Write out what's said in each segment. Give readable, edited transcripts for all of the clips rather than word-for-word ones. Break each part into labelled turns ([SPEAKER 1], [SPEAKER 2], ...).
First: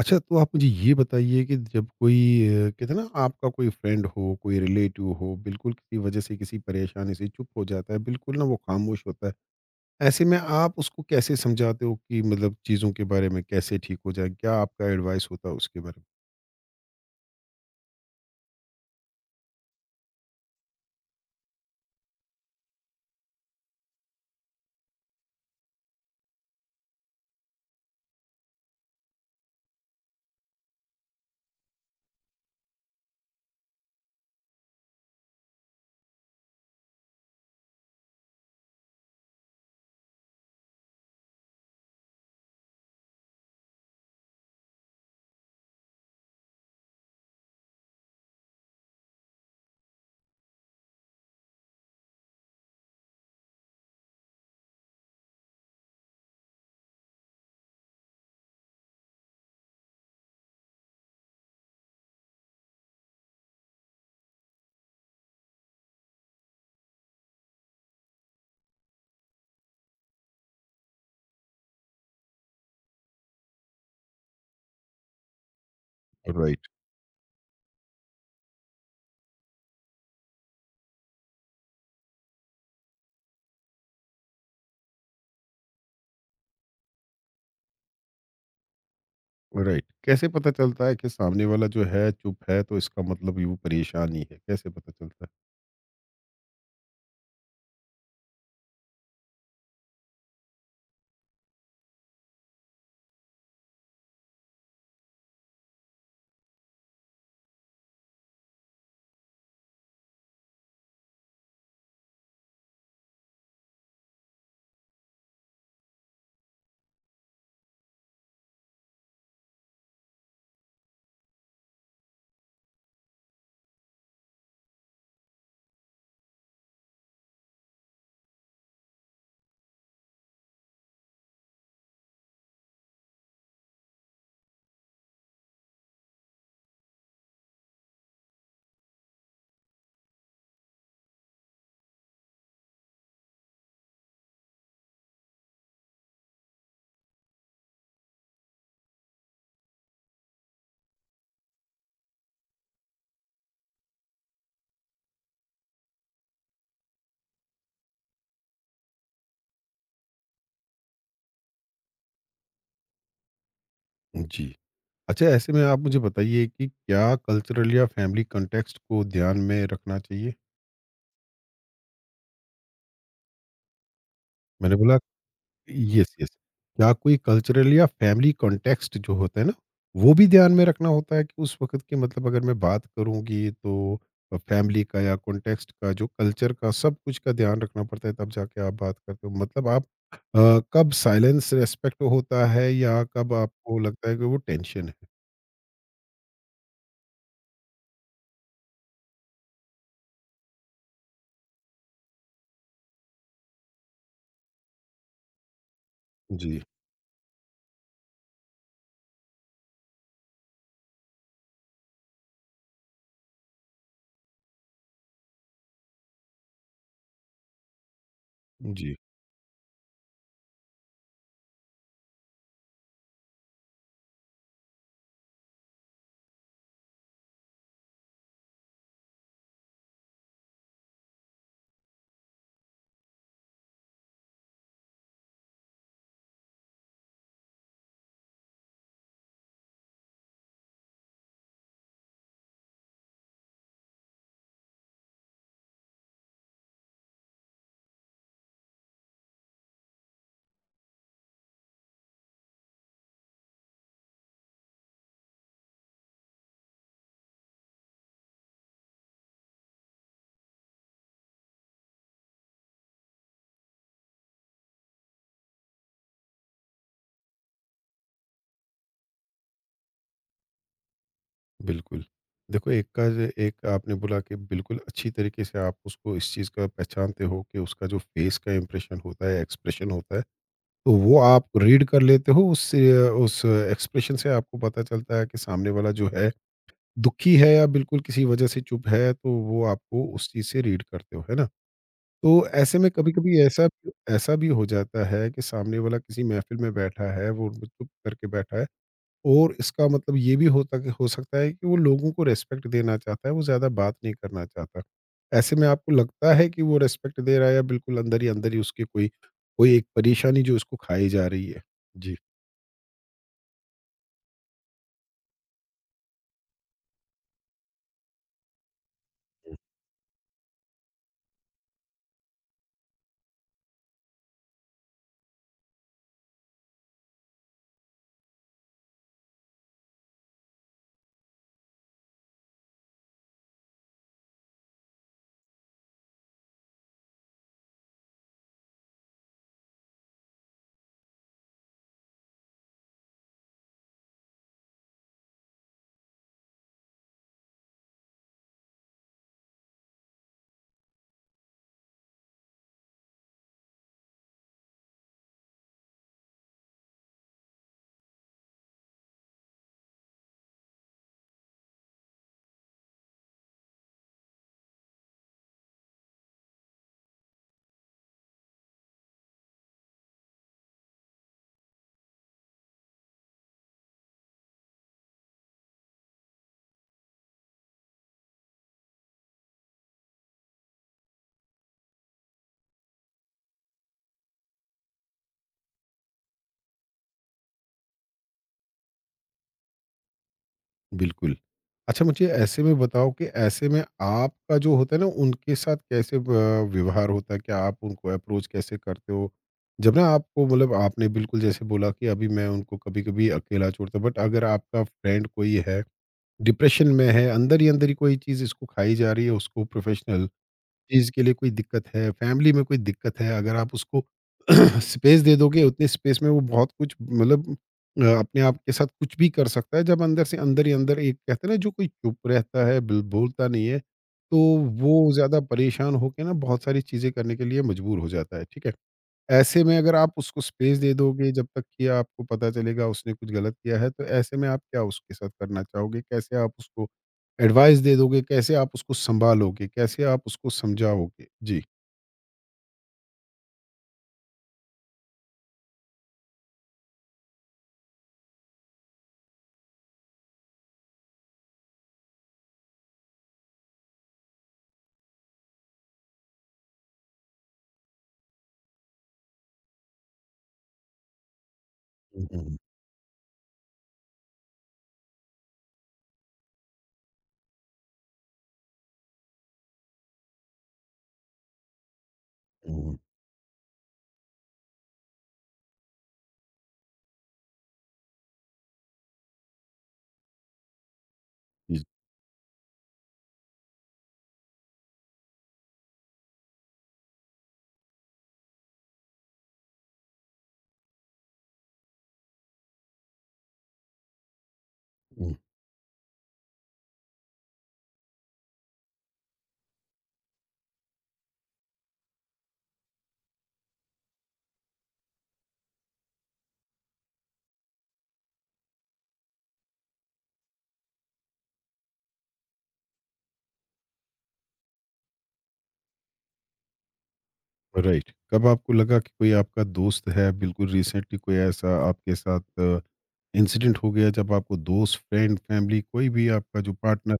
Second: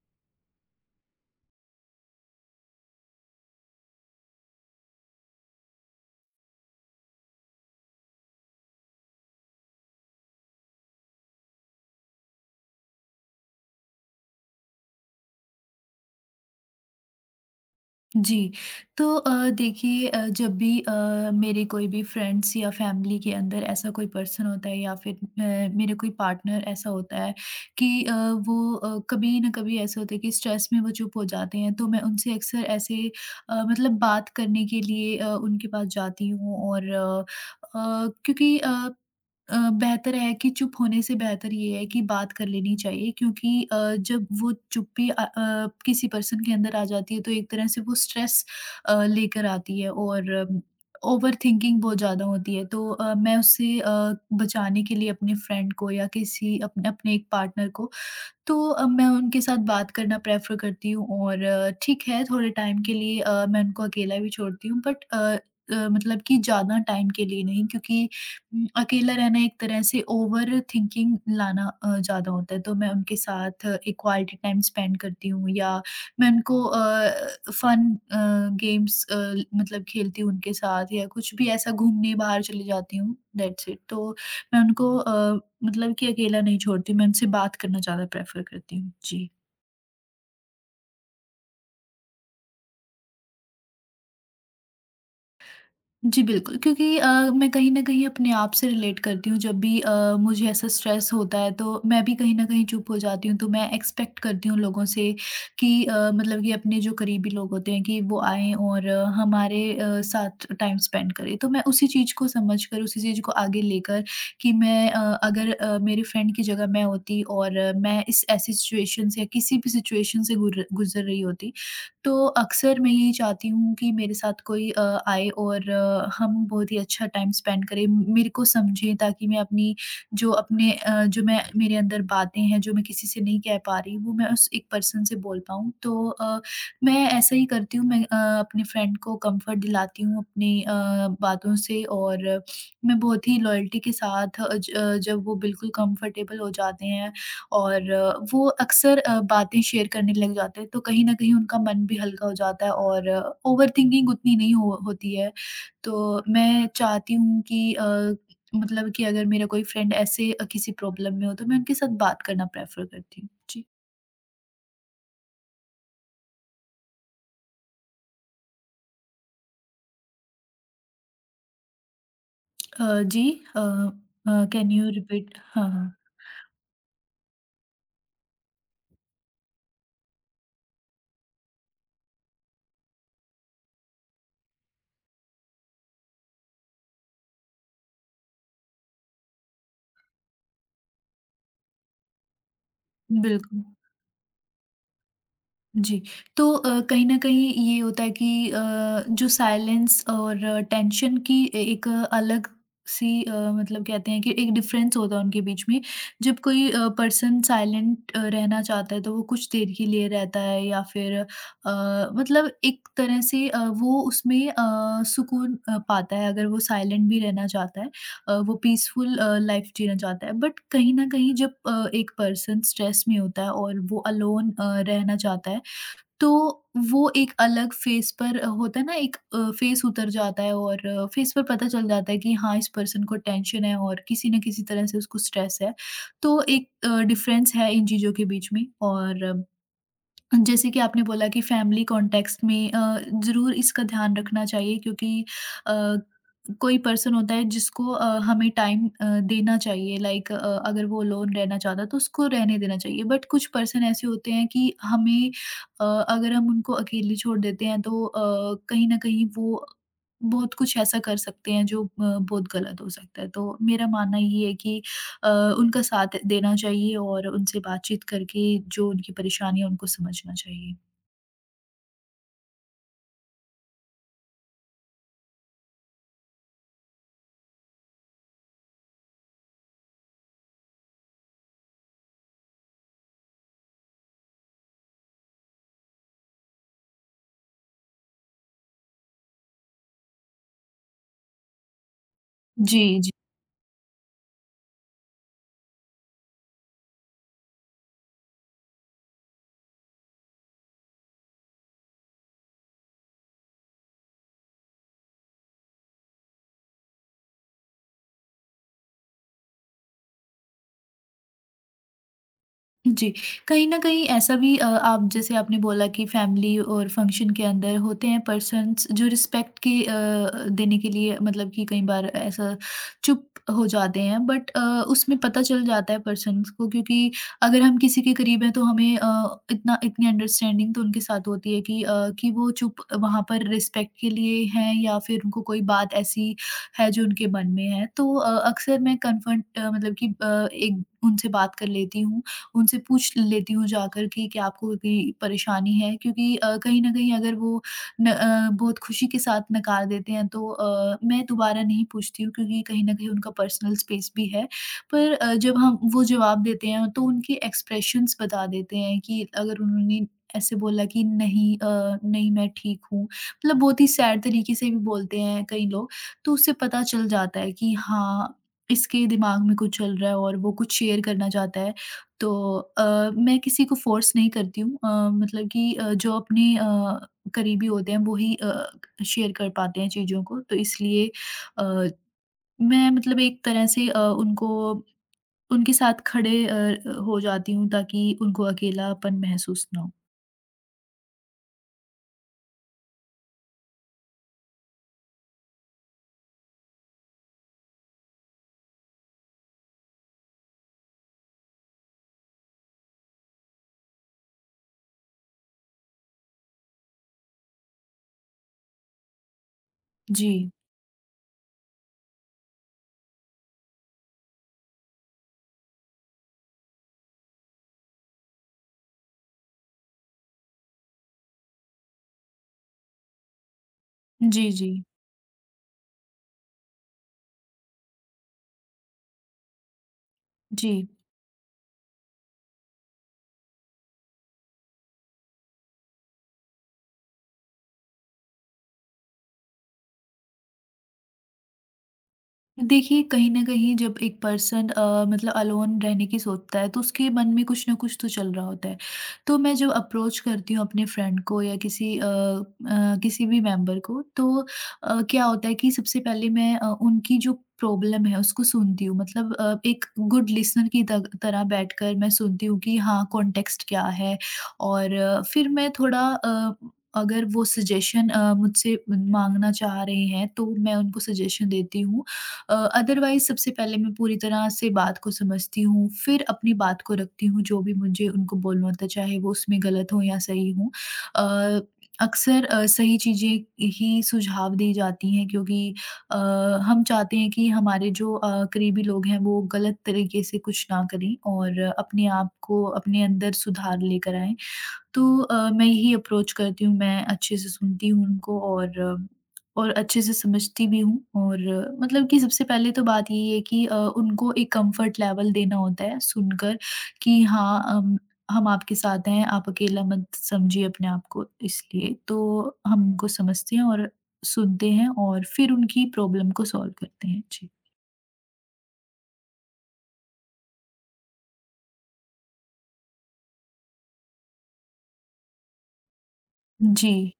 [SPEAKER 1] अच्छा, तो आप मुझे ये बताइए कि जब कोई कहते हैं ना आपका कोई फ्रेंड हो, कोई रिलेटिव हो, बिल्कुल किसी वजह से किसी परेशानी से चुप हो जाता है, बिल्कुल ना वो खामोश होता है। ऐसे में आप उसको कैसे समझाते हो कि मतलब चीज़ों के बारे में कैसे ठीक हो जाए? क्या आपका एडवाइस होता है उसके बारे
[SPEAKER 2] जी, तो देखिए जब भी मेरे कोई भी फ्रेंड्स या फैमिली के अंदर ऐसा कोई पर्सन होता है या फिर मेरे कोई पार्टनर ऐसा होता है कि वो कभी ना कभी ऐसा होता है कि स्ट्रेस में वो चुप हो जाते हैं, तो मैं उनसे अक्सर ऐसे मतलब बात करने के लिए उनके पास जाती हूँ और क्योंकि बेहतर है कि चुप होने से बेहतर ये है कि बात कर लेनी चाहिए क्योंकि जब वो चुप्पी किसी पर्सन के अंदर आ जाती है तो एक तरह से वो स्ट्रेस लेकर आती है और ओवर थिंकिंग बहुत ज़्यादा होती है तो मैं उससे बचाने के लिए अपने फ्रेंड को या किसी अपने अपने एक पार्टनर को तो मैं उनके साथ बात करना प्रेफ़र करती हूँ और ठीक है थोड़े टाइम के लिए मैं उनको अकेला भी छोड़ती हूँ बट मतलब कि ज़्यादा टाइम के लिए नहीं क्योंकि अकेला रहना एक तरह से ओवर थिंकिंग लाना ज़्यादा होता है। तो मैं उनके साथ एक क्वालिटी टाइम स्पेंड करती हूँ या मैं उनको
[SPEAKER 1] राइट।
[SPEAKER 2] फ़न गेम्स मतलब खेलती हूँ उनके साथ या कुछ भी ऐसा घूमने बाहर चली जाती हूँ दैट्स इट। तो मैं उनको मतलब कि अकेला नहीं छोड़ती, मैं उनसे बात करना ज़्यादा प्रेफ़र करती हूँ। जी।
[SPEAKER 1] में? राइट, कैसे पता चलता है कि सामने वाला जो है चुप है तो इसका मतलब ये वो परेशान ही है, कैसे पता चलता
[SPEAKER 2] जी, बिल्कुल, क्योंकि मैं कहीं न कहीं अपने आप से रिलेट करती हूँ जब भी मुझे ऐसा स्ट्रेस होता है तो मैं भी कहीं न कहीं चुप हो जाती हूँ। तो मैं एक्सपेक्ट करती हूँ लोगों से कि मतलब कि अपने जो करीबी लोग होते हैं कि वो आएँ और हमारे साथ टाइम स्पेंड करें। तो मैं उसी चीज़ को समझ कर, उसी चीज़ को आगे लेकर कि मैं अगर मेरे फ्रेंड की जगह मैं होती और मैं इस ऐसी सिचुएशन से या किसी भी सिचुएशन से गुर गुज़र रही होती तो अक्सर मैं यही चाहती हूँ कि मेरे साथ कोई आए और हम बहुत ही अच्छा टाइम स्पेंड करें, मेरे को समझे ताकि मैं अपनी जो अपने जो मैं मेरे अंदर बातें हैं, जो मैं किसी से नहीं कह पा रही, वो मैं उस एक पर्सन से बोल पाऊँ। तो मैं ऐसा ही करती हूँ, मैं अपने फ्रेंड को कम्फर्ट दिलाती हूँ अपनी बातों से और मैं बहुत ही लॉयल्टी के साथ जब वो बिल्कुल कम्फर्टेबल हो जाते हैं और वो अक्सर बातें शेयर करने लग जाते हैं, तो कहीं न कहीं उनका मन भी हल्का हो जाता है और ओवरथिंकिंग उतनी नहीं हो होती है। तो मैं चाहती हूँ कि मतलब कि अगर मेरा कोई फ्रेंड ऐसे किसी प्रॉब्लम में हो तो मैं उनके साथ बात करना प्रेफ़र करती हूँ। जी।
[SPEAKER 1] है? जी। अच्छा ऐसे में आप मुझे बताइए कि क्या कल्चरल या फैमिली कॉन्टेक्स्ट को ध्यान में रखना चाहिए?
[SPEAKER 2] जी कैन
[SPEAKER 1] मैंने
[SPEAKER 2] यू
[SPEAKER 1] बोला
[SPEAKER 2] रिपीट? हाँ, हाँ।
[SPEAKER 1] यस यस क्या कोई कल्चरल या फैमिली कॉन्टेक्स्ट जो होता है ना वो भी ध्यान में रखना होता है कि उस वक्त की मतलब अगर मैं बात करूंगी तो फैमिली का या कॉन्टेक्स्ट का जो कल्चर का सब कुछ का ध्यान रखना पड़ता है तब जाके आप बात करते हो मतलब आप अ, कब साइलेंस रेस्पेक्ट होता है या कब
[SPEAKER 2] बिल्कुल।
[SPEAKER 1] आपको लगता है कि वो टेंशन है?
[SPEAKER 2] जी, तो कहीं न कहीं ये होता है कि जो साइलेंस और टेंशन की ए एक अलग सी मतलब कहते हैं कि एक डिफ़रेंस होता है उनके बीच में। जब
[SPEAKER 1] जी।
[SPEAKER 2] कोई पर्सन साइलेंट रहना चाहता है, तो वो कुछ देर के लिए रहता है या फिर मतलब एक तरह से वो उसमें सुकून पाता है अगर वो साइलेंट भी रहना चाहता है। वो
[SPEAKER 1] जी।
[SPEAKER 2] पीसफुल लाइफ़ जीना चाहता है। बट कहीं न कहीं जब एक पर्सन स्ट्रेस में होता है और वो अलोन रहना चाहता है तो वो एक अलग फ़ेस पर होता है ना एक फ़ेस उतर जाता है और फ़ेस पर पता चल जाता है कि हाँ, इस पर्सन को टेंशन है और किसी न किसी तरह से उसको स्ट्रेस है। तो एक डिफ़रेंस है इन चीज़ों के बीच में और जैसे कि आपने बोला कि फैमिली कॉन्टेक्स्ट में ज़रूर इसका ध्यान रखना चाहिए क्योंकि अ, कोई पर्सन होता है जिसको हमें टाइम देना चाहिए लाइक अगर वो लोन रहना चाहता है तो उसको रहने देना चाहिए बट कुछ पर्सन ऐसे होते हैं कि हमें अगर हम उनको अकेले छोड़ देते हैं तो कहीं ना कहीं वो बहुत कुछ ऐसा कर सकते हैं जो बहुत गलत हो सकता है तो मेरा मानना ये है कि अ, उनका साथ देना चाहिए और उनसे बातचीत करके जो उनकी परेशानी है उनको समझना चाहिए।
[SPEAKER 1] बिल्कुल। देखो एक आपने बोला कि बिल्कुल अच्छी तरीके से आप उसको इस चीज़ का पहचानते हो कि उसका जो फेस का इम्प्रेशन होता है, एक्सप्रेशन होता है, तो वो आप रीड कर लेते हो उससे। उस एक्सप्रेशन से आपको पता चलता है कि सामने वाला जो है दुखी है या बिल्कुल किसी वजह से चुप है, तो वो आपको उस चीज़ से रीड करते हो है ना। तो ऐसे में
[SPEAKER 2] जी।
[SPEAKER 1] कभी कभी ऐसा ऐसा भी हो जाता है कि सामने वाला किसी महफिल में बैठा है, वो चुप करके बैठा है और इसका मतलब ये भी होता हो सकता है कि वो लोगों को रिस्पेक्ट देना चाहता है, वो ज़्यादा बात नहीं करना चाहता। ऐसे में आपको लगता है कि वो रिस्पेक्ट दे रहा है या बिल्कुल अंदर ही उसकी कोई कोई एक परेशानी जो उसको खाई जा रही है? जी,
[SPEAKER 2] जी, कहीं न कहीं ऐसा भी आप जैसे आपने बोला कि फैमिली और फ़ंक्शन के अंदर होते हैं पर्सन्स जो रिस्पेक्ट की देने के लिए मतलब कि कई बार ऐसा चुप हो जाते हैं बट उसमें पता चल जाता है पर्सन्स को क्योंकि अगर हम किसी के करीब हैं तो हमें इतना इतनी अंडरस्टैंडिंग तो उनके साथ होती है कि कि वो चुप वहाँ पर रिस्पेक्ट के लिए हैं या फिर उनको कोई बात ऐसी है जो उनके मन में है। तो अक्सर मैं कन्फर्ट मतलब कि एक उनसे बात कर लेती हूँ उनसे पूछ लेती हूँ जाकर कि क्या आपको कोई परेशानी है? क्योंकि कहीं न कहीं अगर वो न अ, बहुत खुशी के साथ नकार देते हैं तो मैं दोबारा नहीं पूछती हूँ क्योंकि कहीं न कहीं उनका पर्सनल स्पेस भी है। पर जब हम वो जवाब देते हैं तो उनके एक्सप्रेशंस बता देते हैं कि अगर उन्होंने ऐसे बोला कि नहीं नहीं मैं ठीक हूँ, मतलब बहुत ही सैड तरीके से भी बोलते हैं कई लोग, तो उससे पता चल जाता है कि हाँ, इसके दिमाग में कुछ चल रहा है और वो कुछ शेयर करना चाहता है। तो अ, मैं किसी को फ़ोर्स नहीं करती हूँ मतलब कि जो अपने करीबी होते हैं वो ही शेयर कर पाते हैं चीज़ों को तो इसलिए अ, मैं मतलब एक तरह से उनको उनके साथ खड़े हो जाती हूँ ताकि उनको अकेलापन महसूस ना हो।
[SPEAKER 1] बिल्कुल। अच्छा मुझे ऐसे में बताओ कि ऐसे में आपका जो होता है ना उनके साथ कैसे व व्यवहार होता है? क्या आप उनको अप्रोच कैसे करते हो? जब ना आपको मतलब आपने बिल्कुल जैसे बोला कि अभी मैं उनको कभी-कभी अकेला छोड़ता हूँ, बट अगर आपका फ्रेंड कोई है डिप्रेशन में है, अंदर ही कोई चीज़ इसको खाई जा रही है, उसको प्रोफेशनल
[SPEAKER 2] जी।
[SPEAKER 1] चीज़ के लिए कोई दिक्कत है, फैमिली में कोई दिक्कत है, अगर आप उसको स्पेस दे दोगे, उतने स्पेस में वो बहुत कुछ मतलब अपने आप के साथ कुछ भी कर सकता है। जब अंदर से अंदर ही अंदर एक कहते हैं ना जो कोई चुप रहता है, बिल बोलता नहीं है, तो
[SPEAKER 2] जी, जी।
[SPEAKER 1] वो ज़्यादा परेशान होके ना बहुत सारी चीज़ें करने के लिए मजबूर हो जाता है, ठीक है? ऐसे में अगर आप उसको
[SPEAKER 2] जी।
[SPEAKER 1] स्पेस दे दोगे जब तक कि आपको पता चलेगा उसने कुछ गलत किया है, तो ऐसे में आप क्या उसके साथ करना चाहोगे? कैसे आप उसको एडवाइस दे दोगे? कैसे आप उसको सँभालोगे? कैसे आप उसको समझाओगे? जी।
[SPEAKER 2] देखिए, कहीं न कहीं जब एक पर्सन मतलब अलोन रहने की सोचता है, तो उसके मन में कुछ न कुछ तो चल रहा होता है। तो मैं जब अप्रोच करती हूँ अपने फ्रेंड को या किसी किसी भी मेंबर को, तो क्या होता है कि सबसे पहले मैं उनकी जो प्रॉब्लम है, उसको सुनती हूँ। मतलब एक गुड लिसनर की त तरह बैठकर मैं
[SPEAKER 1] हुँ,
[SPEAKER 2] सुनती
[SPEAKER 1] हुँ,
[SPEAKER 2] हूँ कि हाँ, कॉन्टेक्स्ट क्या है और फिर मैं थोड़ा अगर वो सजेशन मुझसे माँगना चाह रहे हैं, तो मैं उनको सजेशन देती हूँ
[SPEAKER 1] हुँ,
[SPEAKER 2] अदरवाइज़ सबसे पहले मैं पूरी तरह से बात को समझती हूँ, फिर अपनी बात को रखती हूँ, जो भी मुझे उनको बोलना होता है, चाहे वो उसमें गलत हो या सही हो। अ,
[SPEAKER 1] जी,
[SPEAKER 2] अक्सर सही चीज़ें ही सुझाव दी जाती हैं क्योंकि अ, हम चाहते हैं कि हमारे जो करीबी लोग हैं, वो गलत तरीके से कुछ ना करें और अपने आप को अपने अंदर सुधार लेकर आएँ। तो
[SPEAKER 1] हुँ।
[SPEAKER 2] मैं यही अप्रोच करती हूँ, मैं अच्छे से सुनती हूँ उनको और और अच्छे से समझती भी हूँ और मतलब कि सबसे पहले तो बात यही है कि उनको एक कम्फ़र्ट लेवल देना होता है सुनकर कि हाँ, हम आपके साथ हैं, आप अकेला मत समझिए अपने आप को इसलिए। तो हम उनको समझते हैं और सुनते हैं और फिर उनकी प्रॉब्लम को सॉल्व करते हैं। जी।
[SPEAKER 1] राइट। कब आपको लगा कि कोई आपका दोस्त है, बिल्कुल रिसेंटली कोई ऐसा आपके साथ इंसिडेंट हो गया जब आपको दोस्त, फ्रेंड, फैमिली कोई भी आपका जो
[SPEAKER 2] जी।
[SPEAKER 1] पार्टनर,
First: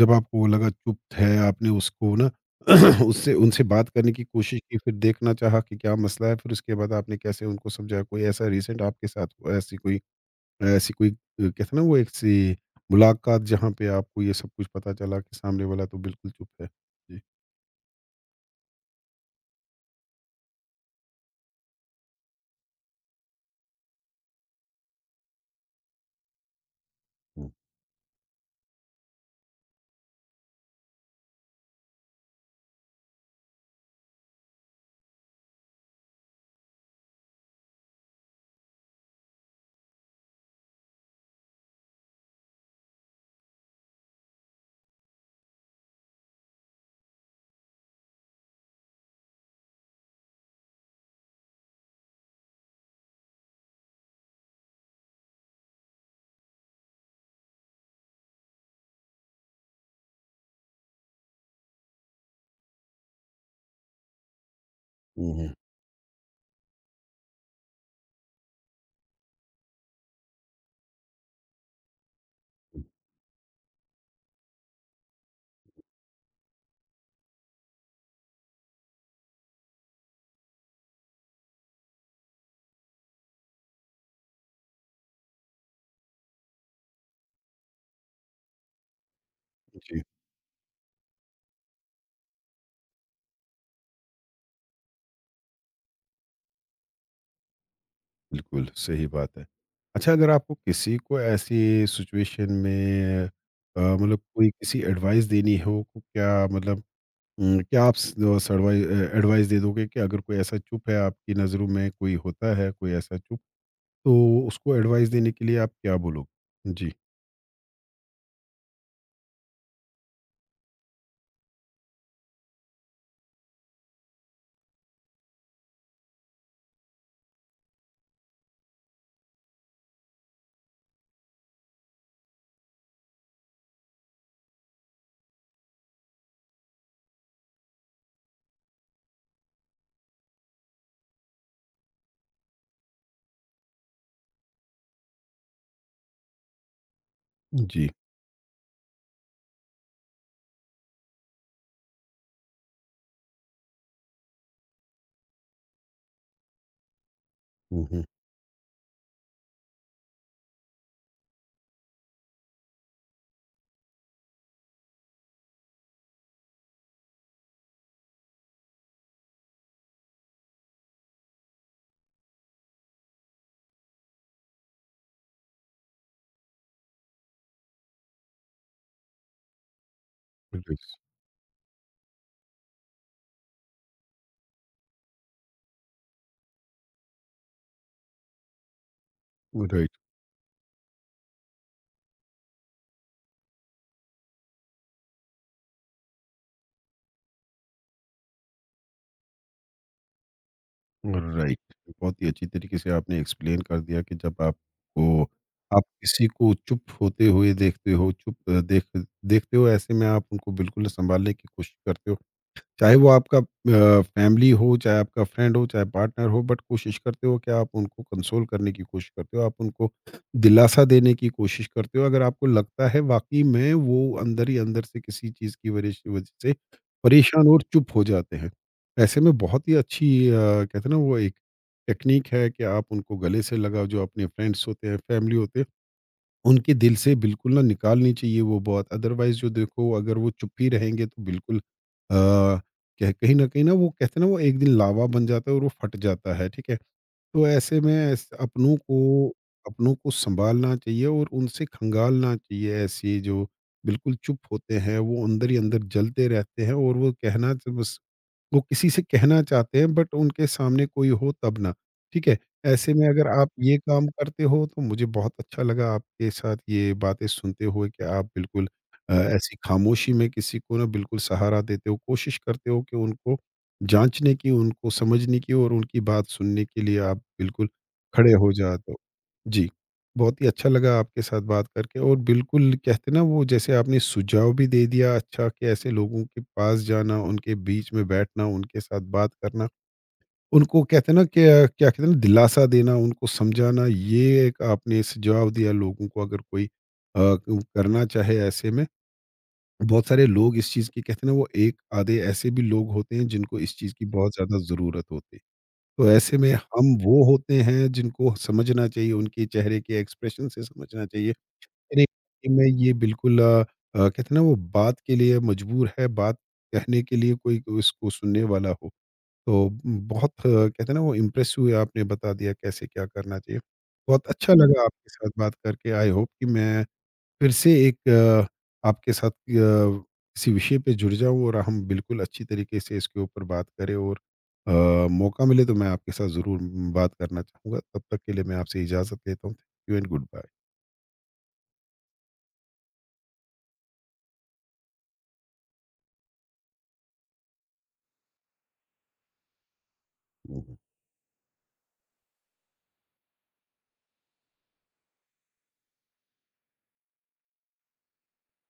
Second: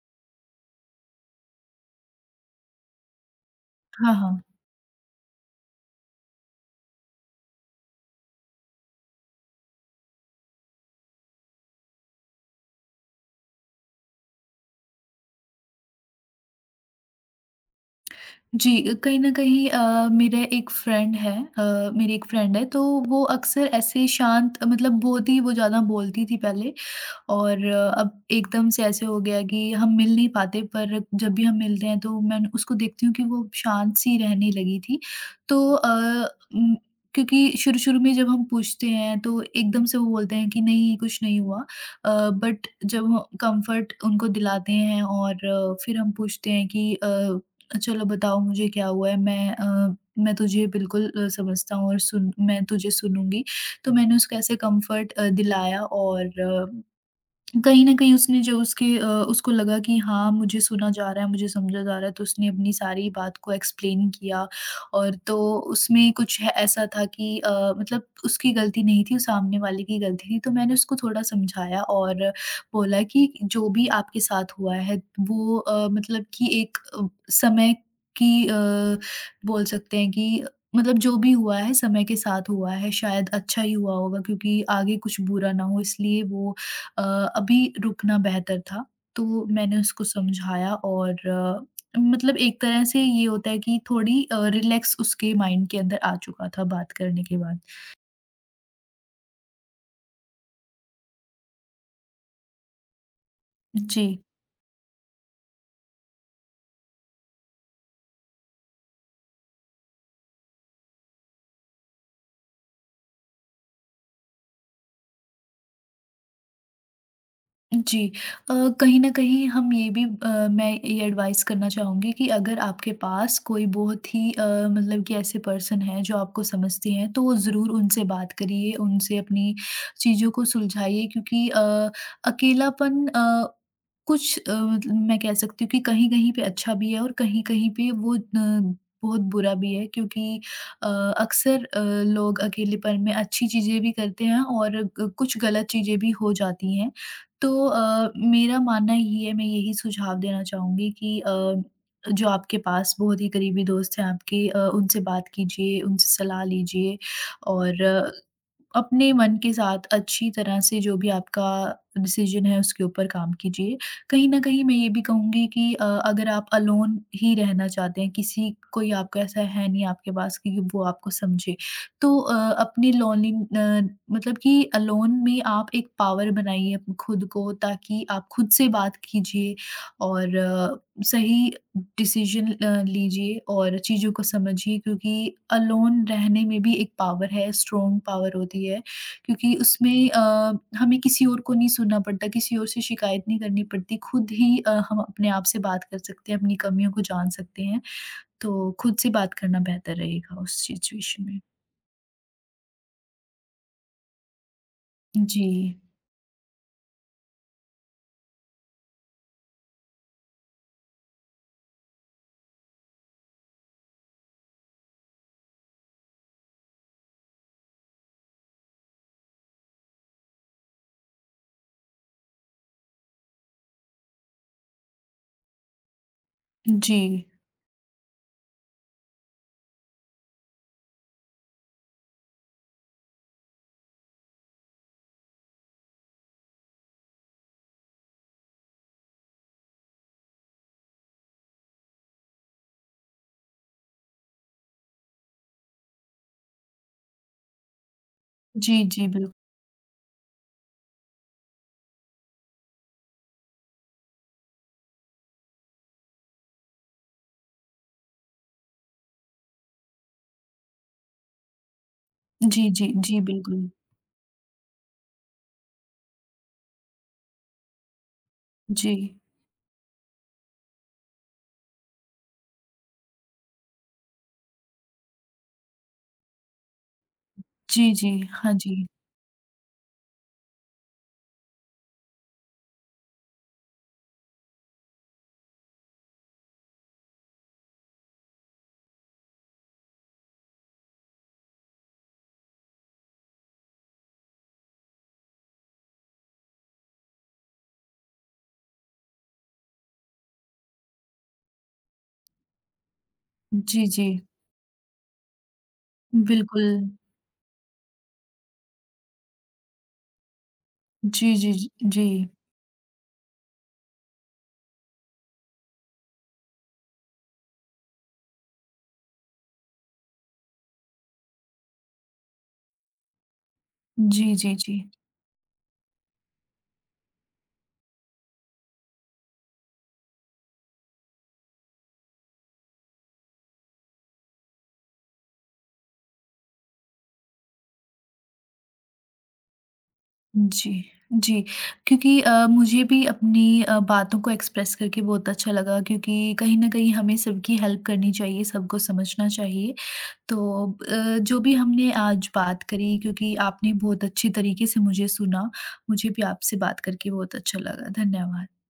[SPEAKER 1] जब आपको वो लगा चुप है, आपने उसको ना उससे उनसे बात करने
[SPEAKER 2] हाँ,
[SPEAKER 1] की
[SPEAKER 2] हाँ।
[SPEAKER 1] कोशिश की, फिर देखना चाहा कि क्या मसला है, फिर उसके बाद आपने कैसे उनको समझाया? कोई ऐसा रिसेंट आपके साथ हुआ ऐसी कोई कहते हैं ना वो एक सी मुलाकात जहाँ पे आपको ये सब कुछ पता चला कि सामने वाला तो बिल्कुल चुप है? जी।
[SPEAKER 2] जी, कहीं न कहीं मेरे एक फ्रेंड है अ, मेरी एक फ्रेंड है, तो वो अक्सर ऐसे शांत मतलब बहुत ही वो ज़्यादा बोलती थी पहले
[SPEAKER 1] हुँ,
[SPEAKER 2] और अब एकदम से ऐसे हो गया कि हम मिल नहीं पाते पर जब भी हम मिलते हैं तो मैं उसको देखती हूँ कि वो शांत सी रहने लगी थी। तो उम, क्योंकि शुरू-शुरू में जब हम पूछते हैं तो एकदम से वो बोलते हैं कि नहीं कुछ नहीं हुआ। बट जब ह कम्फर्ट उनको दिलाते हैं और फिर हम पूछते हैं कि चलो बताओ मुझे क्या हुआ है? मैं तुझे बिल्कुल समझता हूँ और सुन मैं तुझे सुनूँगी। तो मैंने उसको ऐसे कम्फर्ट दिलाया और कहीं न कहीं उसने जो उसके उसको लगा कि हाँ, मुझे सुना जा रहा है, मुझे समझा जा रहा है, तो उसने अपनी सारी बात को एक्सप्लेन किया और
[SPEAKER 1] हुँ,
[SPEAKER 2] तो
[SPEAKER 1] हुँ,
[SPEAKER 2] उसमें कुछ है ऐसा था कि मतलब उसकी गलती नहीं थी, सामने वाले की गलती थी, तो मैंने उसको थोड़ा समझाया और
[SPEAKER 1] हुँ।
[SPEAKER 2] बोला कि जो भी आपके साथ हुआ है, वो मतलब कि एक समय की बोल सकते हैं कि मतलब जो भी हुआ है, समय के साथ हुआ है, शायद अच्छा ही हुआ होगा क्योंकि आगे कुछ बुरा ना हो इसलिए वो अ, अभी रुकना बेहतर था। तो मैंने
[SPEAKER 1] जी,
[SPEAKER 2] उसको समझाया और मतलब एक तरह से ये होता है कि थोड़ी रिलैक्स उसके माइंड के अंदर आ चुका था बात करने के बाद।
[SPEAKER 1] बिल्कुल, सही बात है। अच्छा अगर आपको किसी को ऐसी सिचुएशन में
[SPEAKER 2] जी।
[SPEAKER 1] मतलब कोई किसी एडवाइस देनी हो, को क्या मतलब, हुँ, क्या आप स अ, सर्वाइ अ, एडवाइस दे दोगे कि अगर कोई ऐसा चुप है आपकी नज़रों में कोई होता है, कोई ऐसा चुप, तो उसको एडवाइस देने के लिए आप क्या बोलोगे? जी,
[SPEAKER 2] जी। अ, कहीं न कहीं हम ये भी मैं ये एडवाइस करना चाहूँगी कि अगर आपके पास कोई बहुत ही मतलब कि ऐसे पर्सन हैं जो आपको समझते हैं, तो ज़रूर उनसे बात करिए, उनसे अपनी चीज़ों को सुलझाइए क्योंकि अकेलापन कुछ मतलब मैं कह सकती हूँ कि कहीं-कहीं पे अच्छा भी है और कहीं-कहीं पे वो बहुत बुरा भी है क्योंकि अ, अक्सर लोग अकेलेपन में अच्छी चीज़ें भी करते हैं और ग कुछ गलत चीज़ें भी हो जाती हैं। तो
[SPEAKER 1] जी।
[SPEAKER 2] मेरा मानना ये है, मैं यही सुझाव देना चाहूँगी कि जो आपके पास बहुत ही करीबी दोस्त हैं आपके उनसे बात कीजिए, उनसे सलाह लीजिए और
[SPEAKER 1] हुँ, हुँ।
[SPEAKER 2] अपने मन के साथ अच्छी तरह से जो भी आपका डिसीजन है उसके ऊपर काम कीजिए। कहीं न कहीं मैं ये भी कहूँगी कि अगर आप अलोन ही रहना चाहते हैं, किसी कोई आपका ऐसा है नहीं आपके पास कि वो आपको समझे, तो अपनी लोनली मतलब कि अलोन में आप एक पावर बनाइए अप खुद को ताकि आप खुद से बात कीजिए और
[SPEAKER 1] राइट्स,
[SPEAKER 2] सही डिसीजन लीजिए और चीज़ों को समझिए क्योंकि अलोन रहने में भी एक पावर है, स्ट्रॉन्ग पावर होती है। क्योंकि
[SPEAKER 1] राइट,
[SPEAKER 2] उसमें हमें किसी और को नहीं सुनना पड़ता, किसी और से शिकायत नहीं करनी पड़ती। खुद ही हम अपने आप से बात कर सकते हैं, अपनी कमियों को जान सकते हैं। तो खुद से बात करना बेहतर रहेगा उस सिचुएशन में।
[SPEAKER 1] राइट। बहुत ही अच्छी तरीके से आपने एक्सप्लेन कर दिया कि जब आपको
[SPEAKER 2] जी।
[SPEAKER 1] आप किसी को चुप होते हुए देखते हो, चुप देखते हो, ऐसे में आप उनको बिल्कुल सँभालने की कोशिश करते हो। चाहे वो आपका फैमिली हो, चाहे आपका फ्रेंड हो, चाहे पार्टनर हो, बट कोशिश करते हो कि आप उनको कंसोल करने की कोशिश करते हो, आप उनको दिलासा देने की कोशिश करते हो। अगर आपको लगता है वाक़ई में वो अंदर ही अंदर से किसी चीज़ की वरिश वजह से
[SPEAKER 2] जी।
[SPEAKER 1] परेशान और चुप हो जाते हैं। ऐसे में बहुत ही अच्छी कहते हैं ना वो एक टेक्नीक है कि आप उनको गले से लगाओ जो अपने फ्रेंड्स होते हैं, फैमिली होते हैं। उनके दिल से बिल्कुल ना निकालनी चाहिए वो बात, अदरवाइज जो देखो अगर वो चुप ही रहेंगे तो बिल्कुल अ, कह कहीं ना वो कहते हैं ना वो एक दिन लावा बन जाता है और वो फट जाता है, ठीक है? तो ऐसे में
[SPEAKER 2] जी, जी, बिल्क
[SPEAKER 1] अपनों को संभालना चाहिए और उनसे खंगालना चाहिए। ऐसे जो बिल्कुल चुप होते हैं वो अंदर ही अंदर जलते रहते हैं और वो कहना तो बस वो किसी से कहना चाहते हैं, बट उनके सामने कोई हो तब ना, ठीक है?
[SPEAKER 2] जी, जी,
[SPEAKER 1] ऐसे में
[SPEAKER 2] जी,
[SPEAKER 1] अगर आप
[SPEAKER 2] बिल्कुल।
[SPEAKER 1] ये काम करते हो तो मुझे बहुत अच्छा लगा आपके साथ ये बातें सुनते हुए कि आप बिल्कुल
[SPEAKER 2] जी।
[SPEAKER 1] ऐसी खामोशी में किसी को ना बिल्कुल सहारा देते हो, कोशिश करते हो कि उनको जाँचने की, उनको समझने की और उनकी बात सुनने के लिए आप बिल्कुल
[SPEAKER 2] जी, जी।
[SPEAKER 1] खड़े हो
[SPEAKER 2] हाँ जी।
[SPEAKER 1] जाते हो। जी। बहुत ही अच्छा लगा आपके साथ बात करके। और बिल्कुल कहते ना वो जैसे आपने सुझाव भी दे दिया अच्छा कि ऐसे लोगों के पास जाना, उनके बीच में बैठना, उनके साथ बात करना, उनको कहते ना कि क्या कहते हैं ना दिलासा देना, उनको समझाना, ये एक आपने सुझाव दिया लोगों को अगर कोई अ, क करना चाहे ऐसे में। बहुत सारे लोग इस चीज़ की कहते हैं ना वो एक आधे ऐसे भी लोग होते हैं जिनको इस
[SPEAKER 2] जी,
[SPEAKER 1] चीज़ की
[SPEAKER 2] जी।
[SPEAKER 1] बहुत ज़्यादा ज़रूरत होती है। तो ऐसे में
[SPEAKER 2] बिल्कुल।
[SPEAKER 1] हम वो होते हैं जिनको समझना चाहिए, उनके चेहरे के एक्सप्रेशन से समझना चाहिए।
[SPEAKER 2] जी, जी, जी।
[SPEAKER 1] नहीं, कि मैं ये बिल्कुल कहते हैं ना वो बात के लिए मजबूर है, बात कहने के लिए कोई को इसको सुनने वाला हो। तो बहुत कहते हैं ना वो इम्प्रेस हुए, आपने बता दिया कैसे क्या करना चाहिए।
[SPEAKER 2] जी,
[SPEAKER 1] बहुत अच्छा
[SPEAKER 2] जी, जी।
[SPEAKER 1] लगा आपके साथ बात करके। आई होप कि मैं फिर से एक आपके साथ किसी विषय पे जुड़ जाऊँ और हम बिल्कुल अच्छी तरीके से इसके ऊपर बात करें और अ, मौका मिले तो मैं आपके साथ ज़रूर बात करना चाहूँगा। तब तक के लिए मैं आपसे इजाज़त लेता हूँ। थैंक यू एंड गुड
[SPEAKER 2] जी, जी। क्योंकि मुझे भी अपनी बातों को एक्सप्रेस करके बहुत अच्छा लगा क्योंकि कहीं न कहीं हमें सबकी हेल्प करनी चाहिए, सबको समझना चाहिए। तो
[SPEAKER 1] बाय।
[SPEAKER 2] जो भी हमने आज बात करी क्योंकि आपने बहुत अच्छी तरीके से मुझे सुना, मुझे भी आपसे बात करके बहुत अच्छा लगा। धन्यवाद।